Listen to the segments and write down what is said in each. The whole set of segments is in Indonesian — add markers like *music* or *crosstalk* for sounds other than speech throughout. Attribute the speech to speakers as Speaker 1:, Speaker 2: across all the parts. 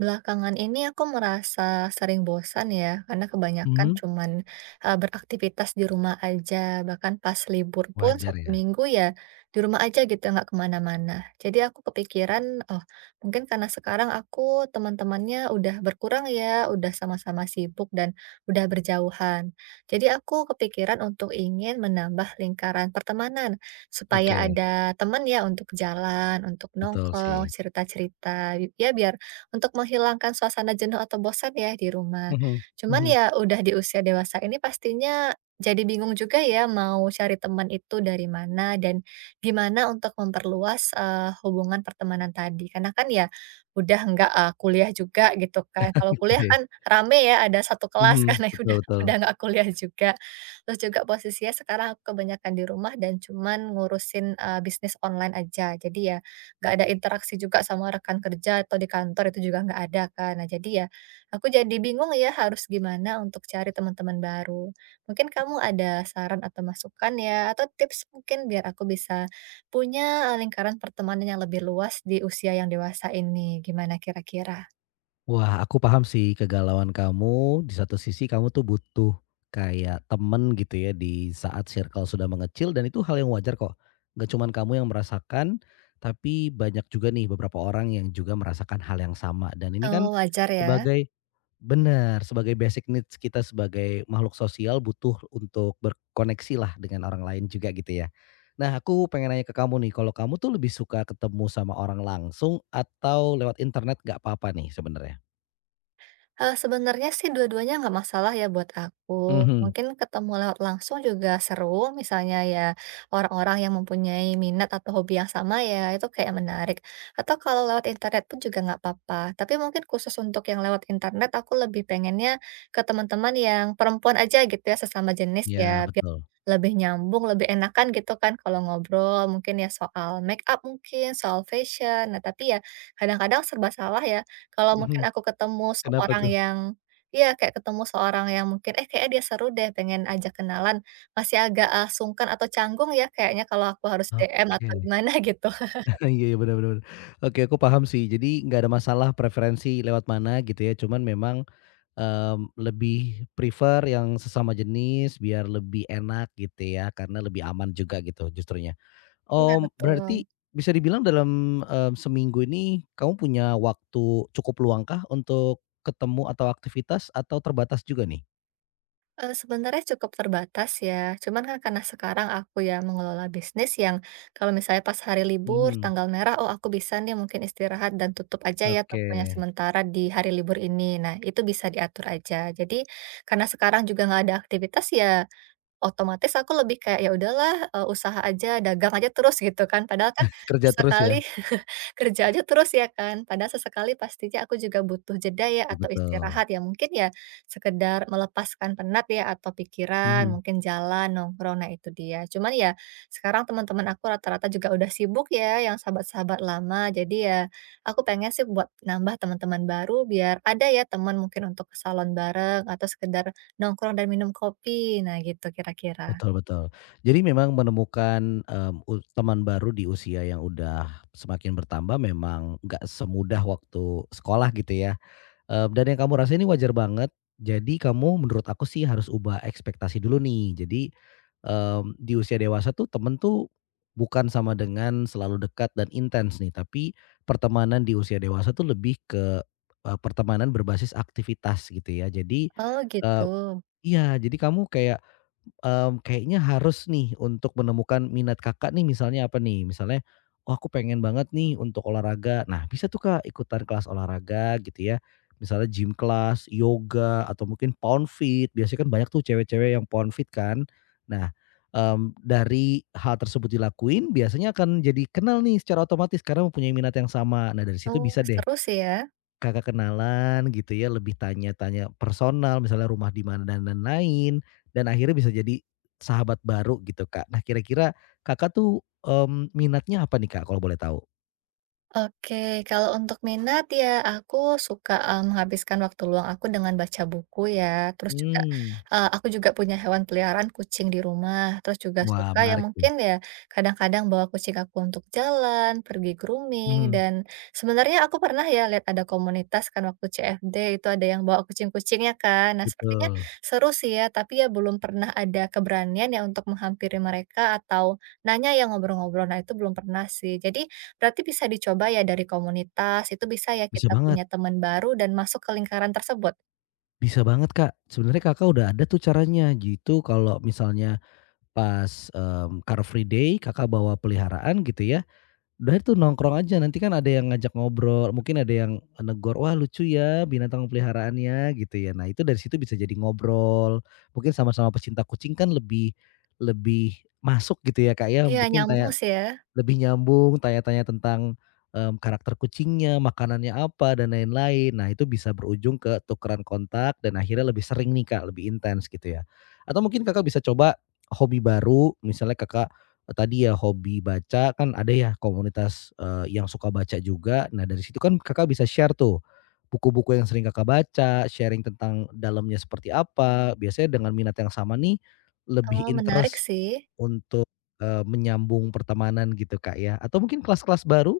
Speaker 1: Belakangan ini aku merasa sering bosan ya, karena kebanyakan
Speaker 2: Mhm,
Speaker 1: cuman, beraktivitas di rumah aja, bahkan pas libur pun
Speaker 2: wajar
Speaker 1: Sabtu
Speaker 2: ya.
Speaker 1: Minggu ya di rumah aja gitu, nggak kemana-mana. Jadi aku kepikiran, oh mungkin karena sekarang aku teman-temannya udah berkurang ya, udah sama-sama sibuk dan udah berjauhan. Jadi aku kepikiran untuk ingin menambah lingkaran pertemanan, supaya
Speaker 2: Oke,
Speaker 1: ada teman ya untuk jalan, untuk
Speaker 2: betul
Speaker 1: nongkrong,
Speaker 2: sih.
Speaker 1: cerita-cerita, ya biar untuk menghilangkan suasana jenuh atau bosan ya di rumah.
Speaker 2: Mhm,
Speaker 1: Cuman
Speaker 2: mhm.
Speaker 1: ya udah di usia dewasa ini pastinya jadi bingung juga ya mau cari teman itu dari mana dan gimana untuk memperluas, hubungan pertemanan tadi. Karena kan ya udah nggak, kuliah juga gitu kan. Kalau kuliah
Speaker 2: Oke.
Speaker 1: kan rame ya ada satu kelas
Speaker 2: Mhm,
Speaker 1: *laughs* karena ya
Speaker 2: betul
Speaker 1: udah
Speaker 2: betul.
Speaker 1: nggak kuliah juga. Terus juga posisinya sekarang aku kebanyakan di rumah dan cuman ngurusin, bisnis online aja. Jadi ya nggak ada interaksi juga sama rekan kerja atau di kantor itu juga nggak ada kan. Nah jadi ya, aku jadi bingung ya harus gimana untuk cari teman-teman baru. Mungkin kamu ada saran atau masukan ya, atau tips mungkin biar aku bisa punya lingkaran pertemanan yang lebih luas di usia yang dewasa ini. Gimana kira-kira?
Speaker 2: Wah, aku paham sih kegalauan kamu, di satu sisi kamu tuh butuh kayak temen gitu ya di saat circle sudah mengecil dan itu hal yang wajar kok. Nggak cuman kamu yang merasakan, tapi banyak juga nih beberapa orang yang juga merasakan hal yang sama dan ini kan
Speaker 1: Oh wajar ya?
Speaker 2: sebagai benar sebagai basic needs kita sebagai makhluk sosial butuh untuk berkoneksi lah dengan orang lain juga gitu ya. Nah aku pengen nanya ke kamu nih, kalau kamu tuh lebih suka ketemu sama orang langsung atau lewat internet nggak apa-apa nih sebenarnya?
Speaker 1: Sebenarnya sih dua-duanya nggak masalah ya buat aku.
Speaker 2: Mhm.
Speaker 1: Mungkin ketemu lewat langsung juga seru, misalnya ya orang-orang yang mempunyai minat atau hobi yang sama ya, itu kayak menarik. Atau kalau lewat internet pun juga nggak apa-apa. Tapi mungkin khusus untuk yang lewat internet, aku lebih pengennya ke teman-teman yang perempuan aja gitu ya, sesama jenis
Speaker 2: Ya
Speaker 1: ya, biar
Speaker 2: betul.
Speaker 1: lebih nyambung, lebih enakan gitu kan kalau ngobrol. Mungkin ya soal make up mungkin, soal fashion. Nah, tapi ya kadang-kadang serba salah ya kalau
Speaker 2: Mhm,
Speaker 1: mungkin aku ketemu
Speaker 2: kenapa
Speaker 1: seorang
Speaker 2: tuh?
Speaker 1: yang iya, kayak ketemu seorang yang mungkin, kayaknya dia seru deh, pengen ajak kenalan, masih agak, sungkan atau canggung ya kayaknya kalau aku harus DM atau
Speaker 2: Oke.
Speaker 1: gimana *laughs* gitu.
Speaker 2: *laughs* Iya iya, benar bener. Oke, aku paham sih, jadi nggak ada masalah preferensi lewat mana gitu ya, cuman memang lebih prefer yang sesama jenis biar lebih enak gitu ya, karena lebih aman juga gitu justrunya.
Speaker 1: Iya,
Speaker 2: Om berarti
Speaker 1: betul.
Speaker 2: bisa dibilang dalam, seminggu ini kamu punya waktu cukup luangkah untuk ketemu atau aktivitas atau terbatas juga nih?
Speaker 1: Sebenarnya cukup terbatas ya, cuman kan karena sekarang aku ya mengelola bisnis yang kalau misalnya pas hari libur,
Speaker 2: Mhm,
Speaker 1: tanggal merah, oh, aku bisa nih mungkin istirahat dan tutup aja ya
Speaker 2: oke.
Speaker 1: tokonya sementara di hari libur ini. Nah, itu bisa diatur aja. Jadi, karena sekarang juga nggak ada aktivitas ya otomatis aku lebih kayak, ya udahlah, usaha aja, dagang aja terus gitu kan. Padahal kan
Speaker 2: Kerja terus ya?
Speaker 1: sekali kerja aja terus ya kan, padahal sesekali pastinya aku juga butuh jeda ya
Speaker 2: Iya,
Speaker 1: atau
Speaker 2: betul,
Speaker 1: istirahat ya, mungkin ya sekedar melepaskan penat ya atau pikiran,
Speaker 2: mhm,
Speaker 1: mungkin jalan, nongkrong, nah itu dia. Cuman ya sekarang teman-teman aku rata-rata juga udah sibuk ya yang sahabat-sahabat lama, jadi ya aku pengen sih buat nambah teman-teman baru biar ada ya teman mungkin untuk ke salon bareng atau sekedar nongkrong dan minum kopi, nah gitu kira-kira.
Speaker 2: betul betul. Jadi memang menemukan, mmm, u teman baru di usia yang udah semakin bertambah memang nggak semudah waktu sekolah gitu ya? Dan yang kamu rasain ini wajar banget. Jadi kamu menurut aku sih harus ubah ekspektasi dulu nih. Jadi, di usia dewasa tuh temen tuh bukan sama dengan selalu dekat dan intens nih, tapi pertemanan di usia dewasa tuh lebih ke, pertemanan berbasis aktivitas gitu ya. Jadi,
Speaker 1: Oh gitu,
Speaker 2: eee iya, jadi kamu kayak kayaknya harus nih untuk menemukan minat Kakak nih misalnya apa nih? Misalnya, "Oh aku pengen banget nih untuk olahraga." Nah bisa tuh Kak ikutan kelas olahraga gitu ya, misalnya gym class, yoga, atau mungkin pound fit. Biasanya kan banyak tuh cewek-cewek yang pound fit kan. Nah, dari hal tersebut dilakuin biasanya akan jadi kenal nih secara otomatis karena mempunyai minat yang sama. Nah dari situ
Speaker 1: oh
Speaker 2: bisa deh
Speaker 1: seru sih ya.
Speaker 2: Kakak kenalan gitu ya, lebih tanya-tanya personal, misalnya rumah di mana dan lain-lain, dan akhirnya bisa jadi sahabat baru gitu, Kak. Nah, kira-kira Kakak tuh, minatnya apa nih, Kak, kalau boleh tahu?
Speaker 1: Oke, kalau untuk minat ya aku suka, menghabiskan waktu luang aku dengan baca buku ya, terus juga,
Speaker 2: Mmm,
Speaker 1: aku juga punya hewan peliharaan kucing di rumah, terus juga
Speaker 2: wah
Speaker 1: suka ya
Speaker 2: menarik tuh.
Speaker 1: mungkin ya kadang-kadang bawa kucing aku untuk jalan, pergi grooming,
Speaker 2: Mhm,
Speaker 1: dan sebenarnya aku pernah ya lihat ada komunitas kan waktu CFD itu ada yang bawa kucing-kucingnya kan. Nah sepertinya
Speaker 2: betul.
Speaker 1: seru sih ya, tapi ya belum pernah ada keberanian ya untuk menghampiri mereka atau nanya ya ngobrol-ngobrol, nah itu belum pernah sih. Jadi berarti bisa dicoba ya dari komunitas, itu bisa ya
Speaker 2: Bisa
Speaker 1: kita
Speaker 2: banget
Speaker 1: punya teman baru dan masuk ke lingkaran tersebut?
Speaker 2: bisa banget, Kak. Sebenarnya Kakak udah ada tuh caranya, gitu kalau misalnya pas, Car Free Day Kakak bawa peliharaan gitu ya. Udah itu nongkrong aja, nanti kan ada yang ngajak ngobrol, mungkin ada yang negor, "Wah lucu ya binatang peliharaannya," gitu ya. Nah itu dari situ bisa jadi ngobrol, mungkin sama-sama pecinta kucing kan lebih lebih masuk gitu ya Kak ya,
Speaker 1: Iya
Speaker 2: mungkin
Speaker 1: nyambung
Speaker 2: tanya
Speaker 1: sih ya.
Speaker 2: lebih nyambung, tanya-tanya tentang, karakter kucingnya, makanannya apa, dan lain-lain. Nah, itu bisa berujung ke tukeran kontak dan akhirnya lebih sering nih, Kak, lebih intens gitu ya. Atau mungkin Kakak bisa coba hobi baru, misalnya Kakak, tadi ya hobi baca, kan ada ya komunitas, yang suka baca juga. Nah, dari situ kan Kakak bisa share tuh, buku-buku yang sering Kakak baca, sharing tentang dalamnya seperti apa, biasanya dengan minat yang sama nih, lebih
Speaker 1: Oh menarik
Speaker 2: interest
Speaker 1: sih.
Speaker 2: untuk, menyambung pertemanan gitu, Kak, ya? Atau mungkin kelas-kelas baru?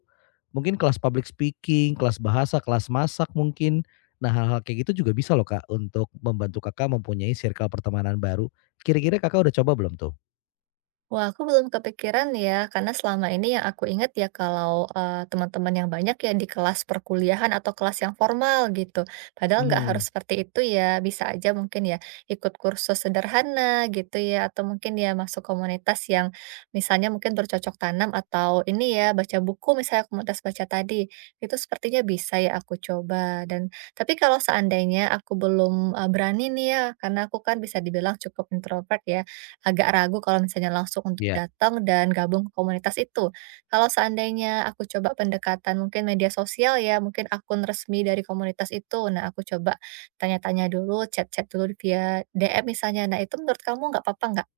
Speaker 2: Mungkin kelas public speaking, kelas bahasa, kelas masak mungkin. Nah, hal-hal kayak gitu juga bisa loh, Kak, untuk membantu Kakak mempunyai circle pertemanan baru. Kira-kira Kakak udah coba belum tuh?
Speaker 1: Wah, aku belum kepikiran ya, karena selama ini yang aku ingat ya kalau teman-teman yang banyak ya di kelas perkuliahan atau kelas yang formal gitu. Padahal nggak harus
Speaker 2: Mhm,
Speaker 1: seperti itu ya, bisa aja mungkin ya ikut kursus sederhana gitu ya, atau mungkin ya masuk komunitas yang misalnya mungkin bercocok tanam atau ini ya baca buku misalnya komunitas baca tadi. Itu sepertinya bisa ya aku coba. Dan tapi kalau seandainya aku belum berani nih ya, karena aku kan bisa dibilang cukup introvert ya agak ragu kalau misalnya langsung untuk
Speaker 2: iya.
Speaker 1: datang dan gabung ke komunitas itu. Kalau seandainya aku coba pendekatan mungkin media sosial ya, mungkin akun resmi dari komunitas itu. Nah, aku coba tanya-tanya dulu, chat-chat dulu via DM misalnya. Nah, itu menurut kamu nggak apa-apa nggak?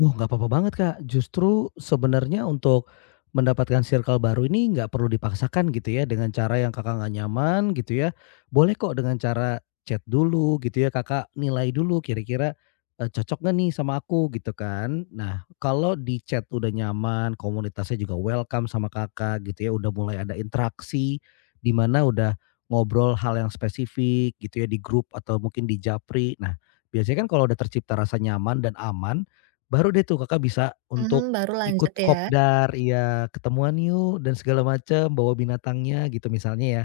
Speaker 2: Oh, nggak apa-apa banget, Kak. Justru sebenarnya untuk mendapatkan circle baru ini nggak perlu dipaksakan gitu ya dengan cara yang Kakak nggak nyaman gitu ya. Boleh kok dengan cara chat dulu gitu ya, Kakak nilai dulu kira-kira, cocok nggak nih sama aku gitu kan. Nah, kalau di chat udah nyaman, komunitasnya juga welcome sama Kakak gitu ya, udah mulai ada interaksi, di mana udah ngobrol hal yang spesifik gitu ya di grup atau mungkin di japri. Nah, biasanya kan kalau udah tercipta rasa nyaman dan aman, baru deh tuh Kakak bisa
Speaker 1: Mhm,
Speaker 2: untuk
Speaker 1: baru lanjut
Speaker 2: ikut
Speaker 1: ya.
Speaker 2: kopdar iya, ketemuan yuk dan segala macam, bawa binatangnya gitu misalnya ya.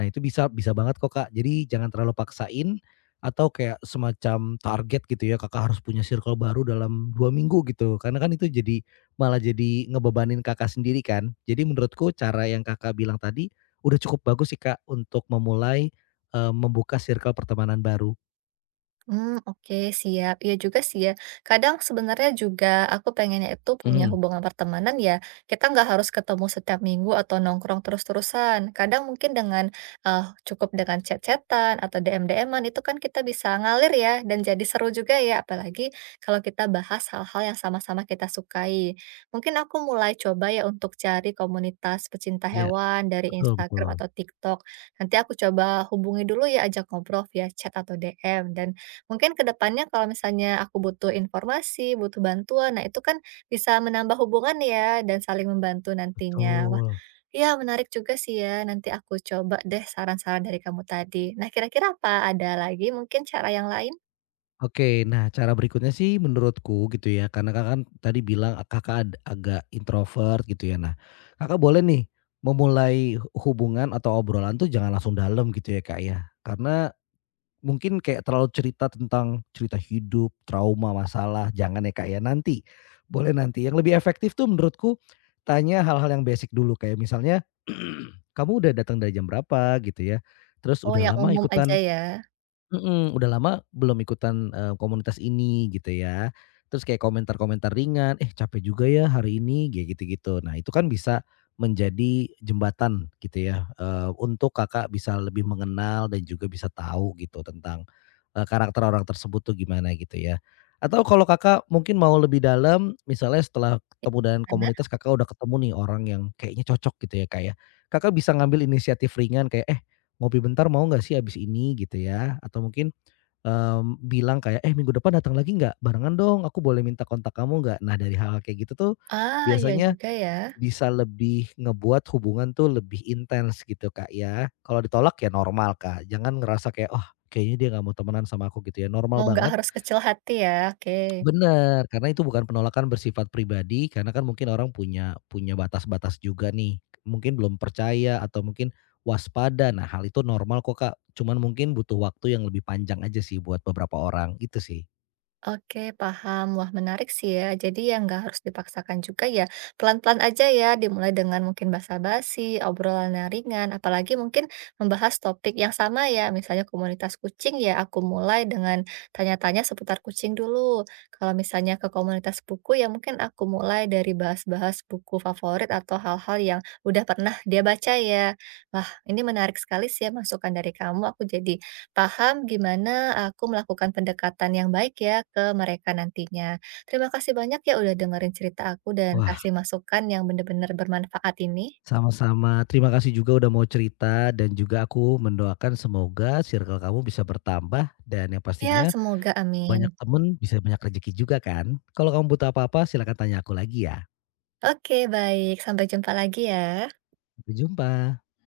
Speaker 2: Nah itu bisa bisa banget kok Kak, jadi jangan terlalu paksain atau kayak semacam target gitu ya, Kakak harus punya circle baru dalam 2 minggu gitu, karena kan itu jadi malah jadi ngebebanin Kakak sendiri kan. Jadi menurutku cara yang Kakak bilang tadi udah cukup bagus sih Kak untuk memulai, membuka circle pertemanan baru.
Speaker 1: Hmm, oke siap. Iya juga sih ya, kadang sebenarnya juga aku pengennya itu punya
Speaker 2: Mhm,
Speaker 1: hubungan pertemanan ya, kita nggak harus ketemu setiap minggu atau nongkrong terus-terusan. Kadang mungkin dengan, cukup dengan chat-chat-an atau DM-DM-an itu kan kita bisa ngalir ya dan jadi seru juga ya, apalagi kalau kita bahas hal-hal yang sama-sama kita sukai. Mungkin aku mulai coba ya untuk cari komunitas pecinta
Speaker 2: iya,
Speaker 1: hewan dari
Speaker 2: betul betul,
Speaker 1: Instagram atau TikTok. Nanti aku coba hubungi dulu ya, ajak ngobrol via chat atau DM dan mungkin ke depannya kalau misalnya aku butuh informasi, butuh bantuan, nah itu kan bisa menambah hubungan ya dan saling membantu nantinya. Wah,
Speaker 2: betul.
Speaker 1: iya menarik juga sih ya, nanti aku coba deh saran-saran dari kamu tadi. Nah kira-kira apa ada lagi mungkin cara yang lain?
Speaker 2: Oke, nah cara berikutnya sih menurutku gitu ya, karena Kakak kan tadi bilang ah, Kakak ad agak introvert gitu ya. Nah, Kakak boleh nih memulai hubungan atau obrolan tuh jangan langsung dalam gitu ya, Kak, ya. Karena mungkin kayak terlalu cerita tentang cerita hidup, trauma, masalah, jangan ya, Kak, ya. Nanti, boleh nanti. Yang lebih efektif tuh menurutku tanya hal-hal yang basic dulu kayak misalnya, *clears throat* "Kamu udah datang dari jam berapa?" gitu ya. Terus,
Speaker 1: Oh
Speaker 2: "Udah
Speaker 1: yang
Speaker 2: lama
Speaker 1: umum aja
Speaker 2: ikutan
Speaker 1: ya?
Speaker 2: Mhm, udah lama belum ikutan, komunitas ini gitu ya." Terus kayak komentar-komentar ringan, "Eh, capek juga ya hari ini," kayak gitu-gitu. Nah, itu kan bisa menjadi jembatan gitu ya, untuk Kakak bisa lebih mengenal dan juga bisa tahu gitu tentang, karakter orang tersebut tuh gimana gitu ya. Atau kalau Kakak mungkin mau lebih dalam, misalnya setelah ketemu dengan
Speaker 1: Gimana?
Speaker 2: komunitas Kakak udah ketemu nih orang yang kayaknya cocok gitu ya, Kak, ya. Kakak bisa ngambil inisiatif ringan kayak, "Eh ngopi bentar mau nggak sih abis ini gitu ya, atau mungkin, bilang kayak, "Eh minggu depan datang lagi nggak? Barengan dong, aku boleh minta kontak kamu nggak?" Nah dari hal-hal kayak gitu tuh,
Speaker 1: Ah, iya
Speaker 2: biasanya
Speaker 1: juga ya.
Speaker 2: bisa lebih ngebuat hubungan tuh lebih intens gitu Kak ya. Kalau ditolak ya normal Kak, jangan ngerasa kayak, "Oh kayaknya dia nggak mau temenan sama aku," gitu ya, normal
Speaker 1: Oh nggak
Speaker 2: banget.
Speaker 1: harus kecil hati ya, oke.
Speaker 2: Bener, karena itu bukan penolakan bersifat pribadi, karena kan mungkin orang punya punya batas-batas juga nih, mungkin belum percaya atau mungkin waspada. Nah, hal itu normal kok, Kak, cuman mungkin butuh waktu yang lebih panjang aja sih buat beberapa orang, itu sih.
Speaker 1: Oke, paham. Wah, menarik sih ya. Jadi ya nggak harus dipaksakan juga ya. Pelan-pelan aja ya, dimulai dengan mungkin basa-basi, obrolan yang ringan, apalagi mungkin membahas topik yang sama ya. Misalnya komunitas kucing ya, aku mulai dengan tanya-tanya seputar kucing dulu. Kalau misalnya ke komunitas buku ya mungkin aku mulai dari bahas-bahas buku favorit atau hal-hal yang udah pernah dia baca ya. Wah, ini menarik sekali sih ya masukan dari kamu. Aku jadi paham gimana aku melakukan pendekatan yang baik ya ke mereka nantinya. Terima kasih banyak ya udah dengerin cerita aku dan
Speaker 2: Wah,
Speaker 1: kasih masukan yang benar-benar bermanfaat ini.
Speaker 2: sama-sama. Terima kasih juga udah mau cerita dan juga aku mendoakan semoga circle kamu bisa bertambah dan yang
Speaker 1: Ya,
Speaker 2: pastinya
Speaker 1: semoga amin.
Speaker 2: banyak temen bisa banyak rezeki juga kan. Kalau kamu butuh apa-apa silakan tanya aku lagi ya.
Speaker 1: Oke, baik. Sampai jumpa lagi ya.
Speaker 2: Sampai jumpa.